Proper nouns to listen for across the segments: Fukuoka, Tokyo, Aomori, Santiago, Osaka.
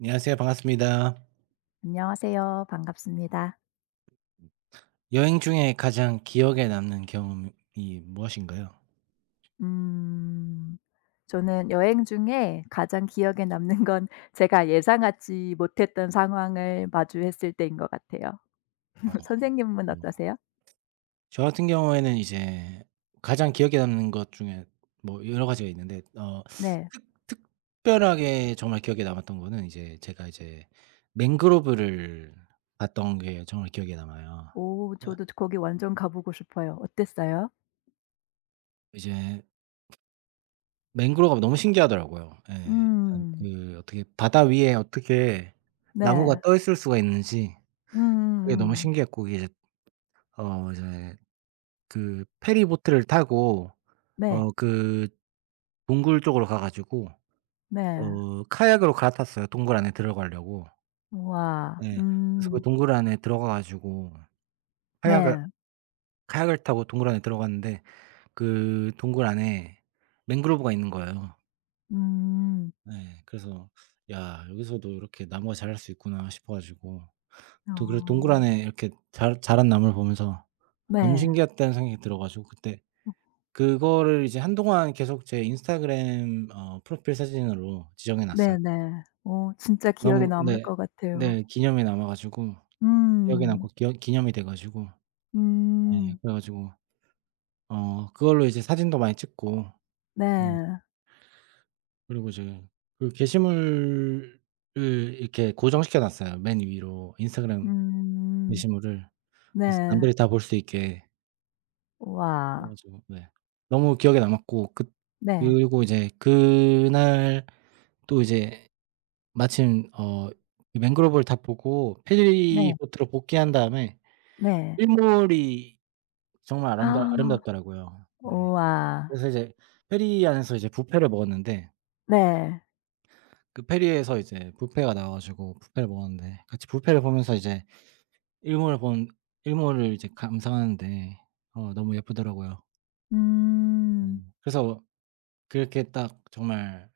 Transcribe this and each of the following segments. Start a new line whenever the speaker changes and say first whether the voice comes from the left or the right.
right: 안녕하세요. 반갑습니다.
left: 안녕하세요. 반갑습니다.
right: 여행 중에 가장 기억에 남는 경험이 무엇인가요?
left: 음 저는 여행 중에 가장 기억에 남는 건 제가 예상하지 못했던 상황을 마주했을 때인 것 같아요.
right: 어
left: 선생님은
right: 뭐,
left: 어떠세요?
right: 저 같은 경우에는 이제 가장 기억에 남는 것 중에 뭐 여러 가지가 있는데
left: 네.
right: 특 특별하게 정말 기억에 남았던 거는 이제 제가 이제 맹그로브를 봤던 게 정말 기억에 남아요.
left: 오
right: 네.
left: 저도 거기 완전 가 보고 싶어요. 어땠어요?
right: 이제 맹그로브가 너무 신기하더라고요. 예. 일단
left: 음.
right: 그 어떻게 바다 위에 어떻게 나무가
left: 네.
right: 떠 있을 수가 있는지 그게 너무
left: 음음음.
right: 신기했고 이제 이제 그 페리보트를 타고
left: 네.
right: 그 동굴 쪽으로 가 가지고
left: 네.
right: 카약으로 갈아탔어요 동굴 안에 들어가려고.
left: 우와.
right: 예. 그래서 그
left: 음.
right: 동굴 안에 들어가 가지고 카약을
left: 네.
right: 카약을 타고 동굴 안에 들어갔는데 그 동굴 안에 맹그로브가 있는 거예요.
left: 음.
right: 예. 그래서 '야 여기서도 이렇게 나무가 자랄 수 있구나.' 싶어 가지고
left: 어.
right: 또 그리고 동굴 안에 이렇게 자 자란 나무를 보면서 너무
left: 네.
right: 신기하다는 생각이 들어 가지고 그때
left: 어
right: 그거를 이제 한동안 계속 제 인스타그램 프로필 사진으로 지정해 놨어요.
left: 네네. 어 진짜 기억에
right: 너무
left: 남을
right: 네.
left: 것 같아요.
right: 네. 기념에 남아 가지고 기억에
left: 음.
right: 남고 기어 기념이 돼 가지고 예
left: 음.
right: 그래 가지고 그걸로 이제 사진도 많이 찍고 음
left: 네.
right: 그리고 이제 그 게시물을 이렇게 고정시켜 놨어요, 맨 위로 인스타그램
left: 음.
right: 게시물을. 그래서
left: 네.
right: 남들이 다 볼 수 있게. 그래
left: 우와.
right: 가지고 네. 너무 기억에 남았고 그
left: 네.
right: 그리고 이제 그날 또 이제 마침 이 맹그로브를 다 보고 페리
left: 네.
right: 보트로 복귀한 다음에
left: 네.
right: 일몰이 정말 아름다
left: 아.
right: 아름답더라고요. 네.
left: 우와.
right: 그래서 이제 페리 안에서 이제 뷔페를 먹었는데
left: 네.
right: 그 페리에서 이제 뷔페가 나와 가지고 뷔페를 먹었는데 같이 뷔페를 보면서 이제 일몰을 본 일몰을 이제 감상하는데 너무 예쁘더라고요.
left: 음.
right: 음. 그래서 그렇게 딱 정말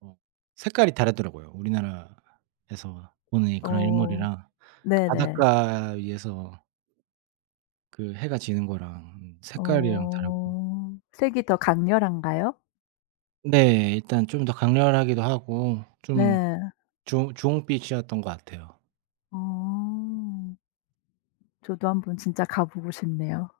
right: 어 색깔이 다르더라고요. 우리나라에서 보는 그런
left: 어.
right: 일몰이랑 그
left: 네네.
right: 바닷가 위에서 그 해가 지는 거랑 색깔이랑 다르고.
left: 어. 색이 더 강렬한가요?
right: 네. 일단 좀 더 강렬하기도 하고 좀
left: 네.
right: 주 주홍빛이었던 것 같아요.
left: 어. 저도 한번 진짜 가 보고 싶네요.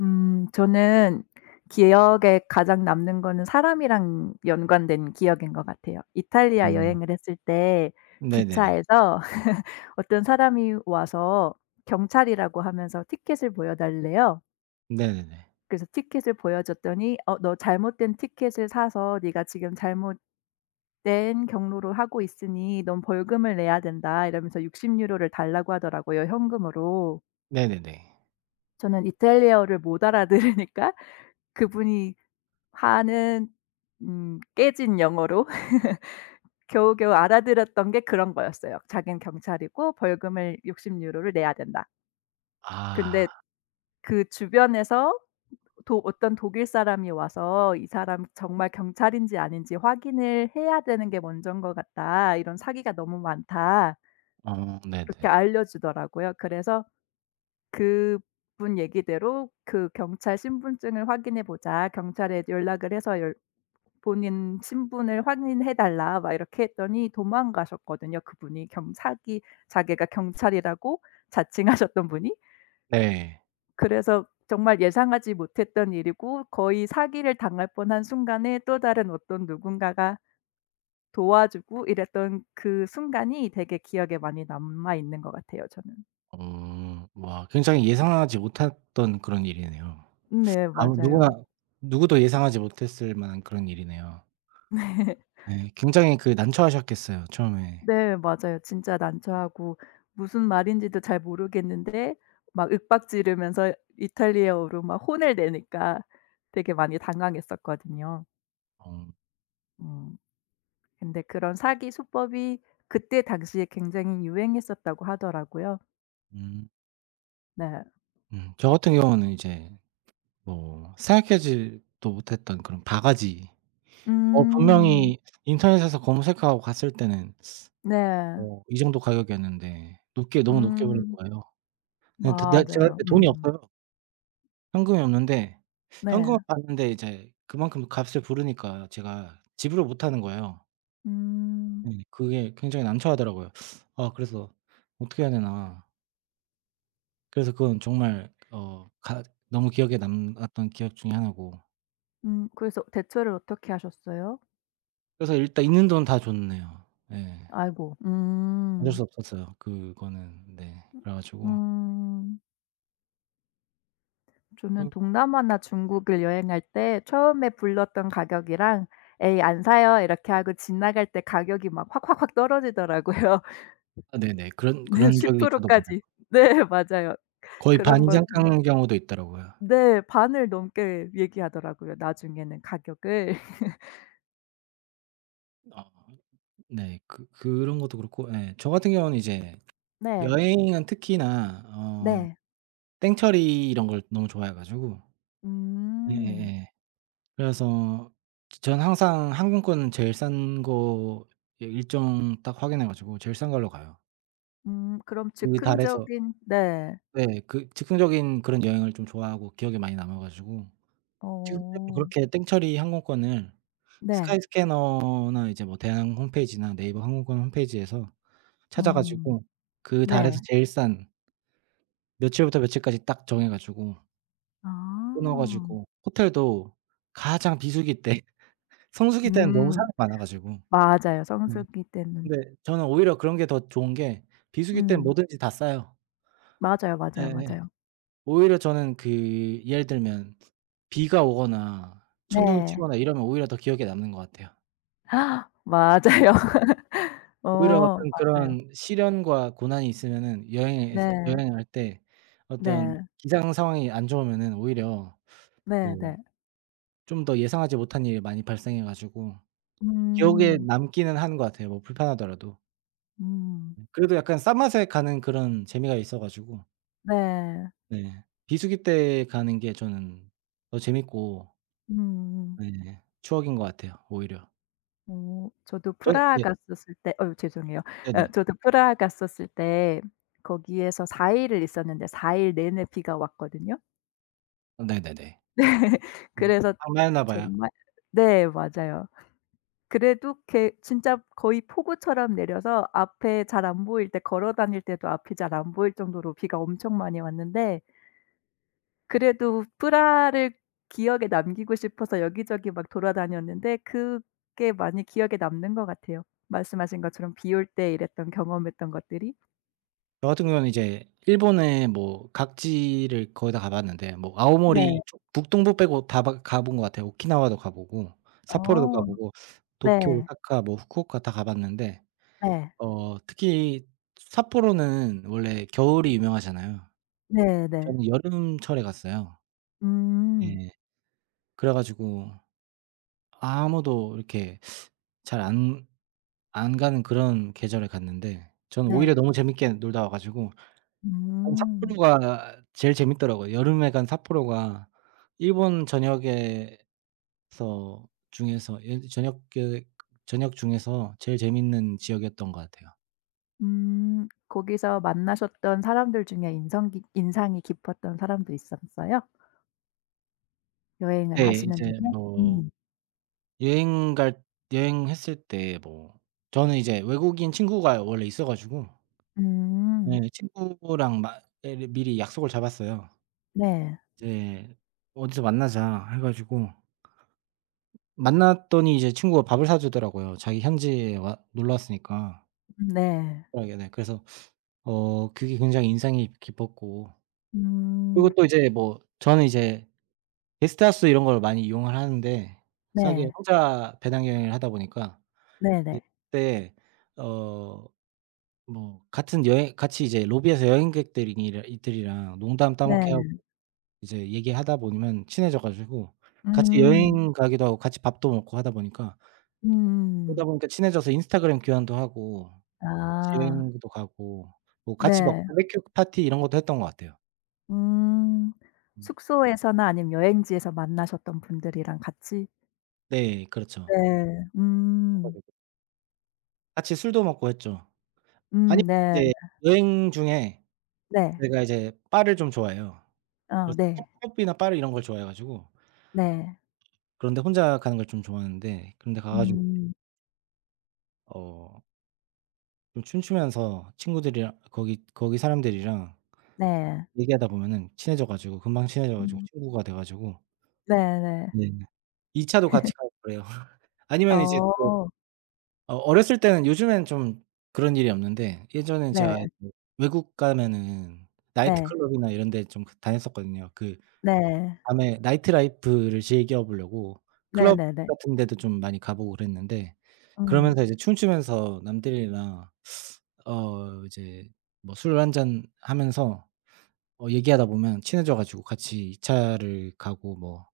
left: 저는 기억에 가장 남는 거는 사람이랑 연관된 기억인 것 같아요. 이탈리아
right: 음.
left: 여행을 했을 때
right: 네네네.
left: 기차에서 어떤 사람이 와서 경찰이라고 하면서 티켓을 보여 달래요.
right: 네네네.
left: 그래서 티켓을 보여줬더니 "어 너 잘못된 티켓을 사서 네가 지금 잘못된 경로로 하고 있으니 넌 벌금을 내야 된다." 이러면서 60 유로를 달라고 하더라고요 현금으로.
right: 네네네.
left: 저는 이탈리아어를 못 알아들으니까 그분이 하는 깨진 영어로 겨우겨우 알아들었던 게 그런 거였어요. 자기는 경찰이고 벌금을 60 유로를 내야 된다.
right: 아.
left: 근데 그 주변에서 도 어떤 독일 사람이 와서 "이 사람 정말 경찰인지 아닌지 확인을 해야 되는 게 먼저인 것 같다. 이런 사기가 너무 많다."
right: 어 네네.
left: 그렇게 알려주더라고요. 그래서 그분 얘기대로 그 "경찰 신분증을 확인해 보자. 경찰에 연락을 해서 열 본인 신분을 확인해 달라." 막 이렇게 했더니 도망가셨거든요 그분이. 경 사기 자기가 경찰이라고 자칭하셨던 분이.
right: 네.
left: 그래서 정말 예상하지 못했던 일이고 거의 사기를 당할 뻔한 순간에 또 다른 어떤 누군가가 도와주고 이랬던 그 순간이 되게 기억에 많이 남아 있는 것 같아요 저는.
right: 어. 와, 굉장히 예상하지 못했던 그런 일이네요.
left: 네
right: 아무 누구나
left: 맞아요.
right: 누구도 예상하지 못했을 만한 그런 일이네요.
left: 네.
right: 예. 굉장히 그 난처하셨겠어요 처음에.
left: 네 맞아요. 진짜 난처하고 무슨 말인지도 잘 모르겠는데 막 윽박지르면서 이탈리아어로 막 혼을 내니까 되게 많이 당황했었거든요.
right: 어
left: 음 근데 그런 사기 수법이 그때 당시에 굉장히 유행했었다고 하더라고요.
right: 음.
left: 네.
right: 음. 저 같은 경우는 이제 뭐 생각하지도 못했던 그런 바가지.
left: 음.
right: 분명히 인터넷에서 검색하고 갔을 때는
left: 네.
right: 이 정도 가격이었는데 높게 너무 높게 부른
left: 음.
right: 거예요. 네 드 네, 제가
left: 맞아요.
right: 그때 돈이
left: 음.
right: 없어요. 현금이 없는데 현금은
left: 네.
right: 봤는데 이제 그만큼 값을 부르니까 제가 지불을 못 하는 거예요.
left: 음.
right: 네. 그게 굉장히 난처하더라고요. 아, 그래서 어떻게 해야 되나. 그래서 그건 정말 어 가 너무 기억에 남았던 기억 중에 하나고,
left: 그래서 대처를 어떻게 하셨어요?
right: 그래서 일단 있는 돈 다 줬네요. 예.
left: 아이고.
right: 어쩔
left: 음.
right: 수 없었어요 그거는. 네. 그래 가지고.
left: 음. 저는
right: 음
left: 동남아나 중국을 여행할 때 처음에 불렀던 가격이랑 "에이 안 사요." 이렇게 하고 지나갈 때 가격이 막 확확확 떨어지더라고요.
right: 아 네네. 그런
left: 네
right: 그런 적이
left: 10%
right: 저도 많아요.
left: 까지. 네 맞아요.
right: 거의 반
left: 그런 걸
right: 이상 깎는 경우도 있더라고요.
left: 네 반을 넘게 얘기하더라고요 나중에는 가격을.
right: 어 네. 그런 것도 그렇고 예. 저 같은 경우는 이제
left: 네.
right: 여행은 특히나
left: 네.
right: 땡처리 이런 걸 너무 좋아해 가지고
left: 음.
right: 예예예. 그래서 저는 항상 항공권은 제일 싼 거, 예, 일정 딱 확인해 가지고 제일 싼 걸로 가요.
left: 그럼
right: 그 달에서,
left: 즉흥적인 네.
right: 네, 그 즉흥적인 그런 여행을 좀 좋아하고 기억에 많이 남아 가지고 지금까지
left: 어.
right: 그렇게 땡처리 항공권을
left: 네.
right: 스카이스캐너나 이제 뭐 대한항공 홈페이지나 네이버 항공권 홈페이지에서 찾아
left: 음.
right: 가지고 그 달에서
left: 네.
right: 제일 싼 며칠부터 며칠까지 딱 정해 가지고 끊어
left: 아.
right: 가지고 호텔도 가장 비수기 때, 성수기 때는 너무
left: 음
right: 사람이 많아 가지고.
left: 맞아요
right: 네.
left: 성수기 때문.
right: 근데 저는 오히려 그런 게 더 좋은 게, 비수기 땐
left: 음.
right: 뭐든지 다 싸요.
left: 맞아요, 맞아요,
right: 예예.
left: 맞아요.
right: 오히려 저는 그 예를 들면 비가 오거나 천둥이
left: 네.
right: 치거나 이러면 오히려 더 기억에 남는 것 같아요. 네.
left: 맞아요.
right: 오히려
left: 어
right: 어떤
left: 맞아요.
right: 그런 시련과 고난이 있으면은 여행에서
left: 네.
right: 여행을 할 때
left: 네.
right: 어떤 기상 상황이 안 좋으면은 오히려 뭐
left: 네네.
right: 좀 더 예상하지 못한 일이 많이 발생해 가지고 기억에
left: 음.
right: 남기는 하는 것 같아요, 뭐 불편하더라도.
left: 음.
right: 네. 그래도 약간 싼 맛에 가는 그런 재미가 있어 가지고.
left: 네.
right: 네. 비수기 때 가는 게 저는 더 재밌고
left: 음음.
right: 네 추억인 것 같아요 오히려.
left: 어 저도
right: 저는
left: 프라하
right: 네
left: 갔었을 때 어유 죄송해요. 예
right: 네네.
left: 저도 프라하 갔었을 때 거기에서 4 일을 있었는데 4일 내내 비가 왔거든요.
right: 어 네네네.
left: 그래서
right: 방문했나 봐요.
left: 정말 네 맞아요. 그래도 걔 진짜 거의 폭우처럼 내려서 앞에 잘 안 보일 때 걸어 다닐 때도 앞이 잘 안 보일 정도로 비가 엄청 많이 왔는데 그래도 프라하를 기억에 남기고 싶어서 여기저기 막 돌아다녔는데 그게 많이 기억에 남는 것 같아요. 말씀하신 것처럼 비올 때 이랬던 경험했던 것들이.
right: 저 같은 경우는 이제 일본의 뭐 각지를 거의 다 가 봤는데 뭐 아오모리
left: 네.
right: 이쪽 북동부 빼고 다 봐 가 본 것 같아요. 오키나와도 가 보고 삿포로도 가
left: 어.
right: 보고 도쿄,
left: 네.
right: 오사카, 뭐 후쿠오카 다 가 봤는데
left: 네.
right: 특히 삿포로는 원래 겨울이 유명하잖아요.
left: 네네.
right: 저는 여름철에 갔어요.
left: 음.
right: 예. 그래 가지고 아무도 이렇게 잘 안 가는 그런 계절에 갔는데 저는 오히려
left: 네.
right: 너무 재밌게 놀다 와 가지고 사
left: 음.
right: 삿포로가 제일 재밌더라고요. 여름에 간 삿포로가 일본 전역에서 중에서 예 전역 중에서 제일 재밌는 지역이었던 것 같아요.
left: 음. 거기서 만나셨던 사람들 중에 인성 깊 인상이 깊었던 사람도 있었어요? 여행을
right: 네.
left: 하시는
right: 이제
left: 중에?
right: 뭐
left: 음.
right: 여행 갈 여행했을 때 뭐 저는 이제 외국인 친구가 원래 있어 가지고
left: 음.
right: 예 친구랑 마 미리 약속을 잡았어요.
left: 네.
right: 이제 "어디서 만나자." 해 가지고 만났더니 이제 친구가 밥을 사 주더라고요. 자기 현지에 와 놀러 왔으니까.
left: 네.
right: 편하게, 네. 그래서 그게 굉장히 인상이 깊었고,
left: 음.
right: 그리고 또 이제 뭐 저는 이제 게스트하우스 이런 걸 많이 이용을 하는데 싸게
left: 네.
right: 혼자 배낭 여행을 하다 보니까
left: 네네.
right: 이제
left: 네.
right: 그때 어 뭐 같은 여행 같이 이제 로비에서 여행객들이랑 이들이랑 농담 따먹
left: 네,
right: 게 하고 이제 얘기하다 보면 친해져 가지고 같이
left: 음.
right: 여행 가기도 하고 같이 밥도 먹고 하다 보니까,
left: 음.
right: 그러다 보니까 친해져서 인스타그램 교환도 하고 같이
left: 아.
right: 여행도 가고 뭐 같이 막
left: 네.
right: 바베큐 파티 이런 것도 했던 것 같아요.
left: 음.
right: 음.
left: 숙소에서나 아니면 여행지에서 만나셨던 분들이랑 같이?
right: 네
left: 네.
right: 그렇죠.
left: 음.
right: 같이 술도 먹고 했죠. 아니면
left: 네.
right: 이제 여행 중에
left: 네.
right: 제가 이제 바를 좀 좋아해요.
left: 어
right: 그래서
left: 네.
right: 펍 펍이나 바를 이런 걸 좋아해 가지고
left: 네.
right: 그런데 혼자 가는 걸 좀 좋아하는데 그런 데 가 가지고
left: 음.
right: 어 좀 춤추면서 친구들이랑 거기 사람들이랑
left: 네.
right: 얘기하다 보면은 친해져 가지고, 금방 친해져 가지고
left: 음.
right: 친구가 돼 가지고
left: 네네.
right: 네 2차 차도 같이 가고 그래요. 아니면 이제 또
left: 어.
right: 어렸을 때는, 요즘에는 좀 그런 일이 없는데, 예전에
left: 네.
right: 제가 이제 외국 가면은 나이트
left: 네.
right: 클럽이나 이런 데 좀 그 다녔었거든요. 그
left: 네.
right: 밤에 나이트 라이프를 즐겨 보려고 클럽
left: 네네네.
right: 같은 데도 좀 많이 가 보고 그랬는데,
left: 음.
right: 그러면서 이제 춤추면서 남들이랑 이제 뭐 술 한 잔 하면서 얘기하다 보면 친해져 가지고 같이 2차 차를 가고 뭐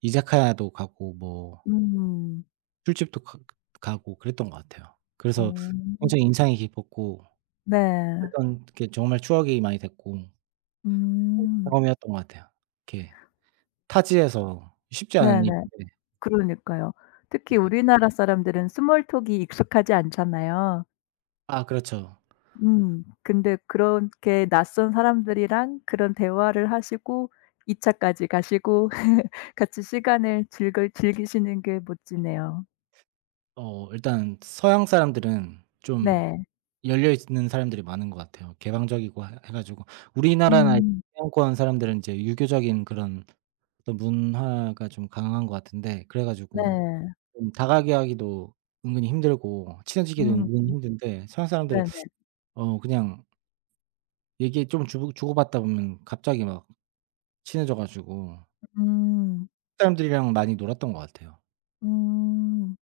right: 이자카야도 가고 뭐
left: 음.
right: 술집도 가 가고 그랬던 것 같아요. 그래서
left: 어.
right: 굉장히 인상이 깊었고
left: 네.
right: 했던 게 정말 추억이 많이 됐고
left: 음.
right: 경험이었던 것 같아요. 이렇게 타지에서 쉽지 않은
left: 네네.
right: 일인데.
left: 그러니까요. 특히
right: 네.
left: 우리나라 사람들은 스몰 톡이 익숙하지 않잖아요.
right: 아 그렇죠.
left: 음. 근데 그렇게 낯선 사람들이랑 그런 대화를 하시고 2 차까지 가시고 같이 시간을 즐글 즐기시는 게 멋지네요.
right: 일단 서양 사람들은 좀
left: 네.
right: 열려 있는 사람들이 많은 것 같아요. 개방적이고 해 가지고, 우리나라나
left: 음.
right: 서양권 사람들은 이제 유교적인 그런 어떤 문화가 좀 강한 것 같은데 그래 가지고
left: 네.
right: 좀 다가게 하기도 은근히 힘들고 친해지기도
left: 음.
right: 은근히 힘든데, 서양 사람들은
left: 네네.
right: 그냥 얘기 좀 주고받다 보면 갑자기 막 친해져 가지고
left: 음.
right: 사람들이랑 많이 놀았던 것 같아요.
left: 음.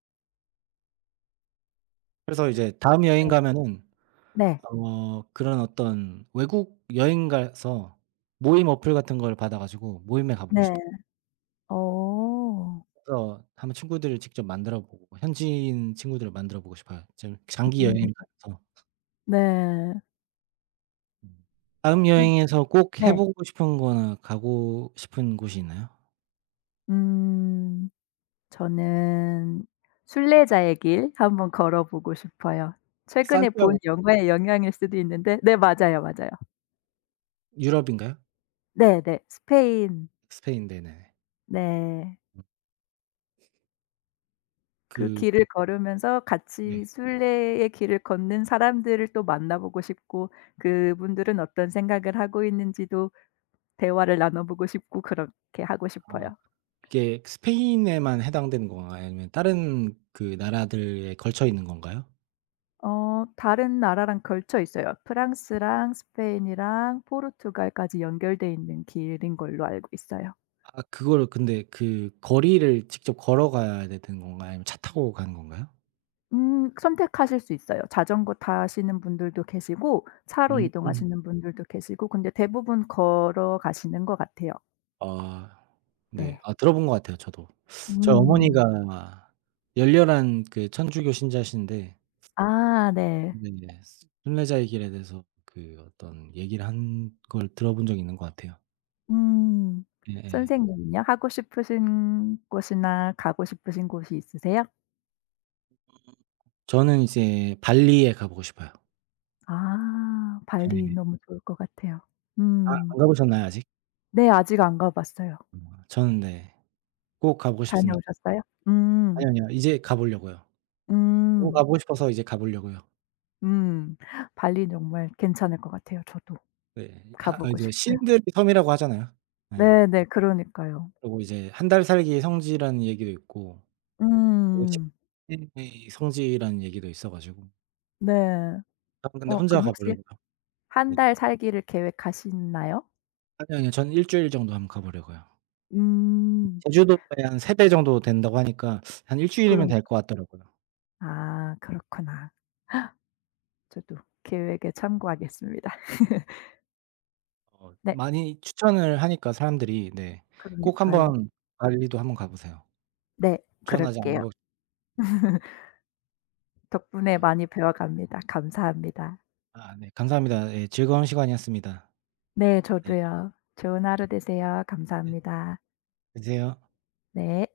right: 그래서 이제 다음 여행
left: 네.
right: 가면은
left: 네.
right: 그런 어떤 외국 여행 가서 모임 어플 같은 걸 받아 가지고 모임에 가보고
left: 네.
right: 싶어요.
left: 어.
right: 그래서 한번 친구들을 직접 만들어 보고 현지인 친구들을 만들어 보고 싶어요. 지금 장기
left: 음.
right: 여행 가서.
left: 네.
right: 음. 다음
left: 혹시
right: 여행에서 꼭 해
left: 네.
right: 보고 싶은 거나 가고 싶은 곳이 있나요?
left: 음. 저는 순례자의 길 한번 걸어보고 싶어요. 최근에 본
right: 산티아고
left: 영화의 영향일 수도 있는데 네 맞아요, 맞아요.
right: 유럽인가요?
left: 네네. 스페인.
right: 스페인 네네.
left: 네. 그
right: 그
left: 길을 걸으면서
right: 네.
left: 같이 순례의 길을 걷는 사람들을 또 만나보고 싶고 그분들은 어떤 생각을 하고 있는지도 대화를 나눠보고 싶고 그렇게 하고
right: 아,
left: 싶어요.
right: 이게 스페인에만 해당되는 건가요? 아니면 다른 그 나라들에 걸쳐 있는 건가요?
left: 어 다른 나라랑 걸쳐 있어요. 프랑스랑 스페인이랑 포르투갈까지 연결돼 있는 길인 걸로 알고 있어요.
right: 아, 그거를 근데 그 거리를 직접 걸어가야 되는 건가요? 아니면 차 타고 가는 건가요?
left: 선택하실 수 있어요. 자전거 타시는 분들도 계시고 차로
right: 음.
left: 이동하시는 분들도 계시고 근데 대부분 걸어가시는 것 같아요.
right: 아 네.
left: 네.
right: 아, 들어본 것 같아요 저도. 저희
left: 음.
right: 어머니가 열렬한 그 천주교 신자신데
left: 아 네.
right: 네 순례자의 길에 대해서 그 어떤 얘기를 한 걸 들어본 적이 있는 것 같아요.
left: 음.
right: 예예.
left: 선생님은요? 하고 싶으신 곳이나 가고 싶으신 곳이 있으세요?
right: 저는 이제 발리에 가보고 싶어요.
left: 아 발리
right: 예.
left: 너무 좋을 것 같아요.
right: 아
left: 음.
right: 안 가보셨나요 아직?
left: 네. 아직 안 가 봤어요.
right: 어 저는 네. 꼭 가보고 싶습니다.
left: 다녀오셨어요? 음.
right: 아니요, 아니요. 이제 가보려고요. 너무
left: 음.
right: 가보고 싶어서 이제 가보려고요.
left: 음. 발리는 정말 괜찮을 것 같아요. 저도
right: 네.
left: 가
right: 하 아,
left: 보고
right: 이제
left: 싶어요.
right: 신들의 섬이라고 하잖아요. 네.
left: 네네. 그러니까요.
right: 그리고 이제 한 달 살기의 성지라는 얘기도 있고, 그리고
left: 음.
right: 식민지의 성지라는 얘기도 있어 가지고.
left: 네.
right: 저는 근데
left: 어
right: 혼자
left: 그럼 혹시
right: 가보려고요.
left: 한
right: 네.
left: 달 살기를 계획하시나요?
right: 아니요, 아니요. 저는 1주일 정도 한번 가보려고요.
left: 음.
right: 제주도에 한3배 정도 된다고 하니까 한 일 주일이면
left: 그런
right: 될 것 같더라고요.
left: 아 그렇구나. 저도 계획에 참고하겠습니다. 네.
right: 많이 추천을 하니까 사람들이. 네. 꼭
left: 그러니까요.
right: 한번 발리도 한번 가 보세요.
left: 네.
right: 전 아직 안
left: 그럴게요.
right: 가 보고.
left: 덕분에
right: 아
left: 많이 배워갑니다. 감사합니다.
right: 아 네 감사합니다. 예 즐거운 시간이었습니다.
left: 네
right: 네.
left: 저도요. 좋은 하루 되세요.
right: 네.
left: 감사합니다.
right: 드세요.
left: 네.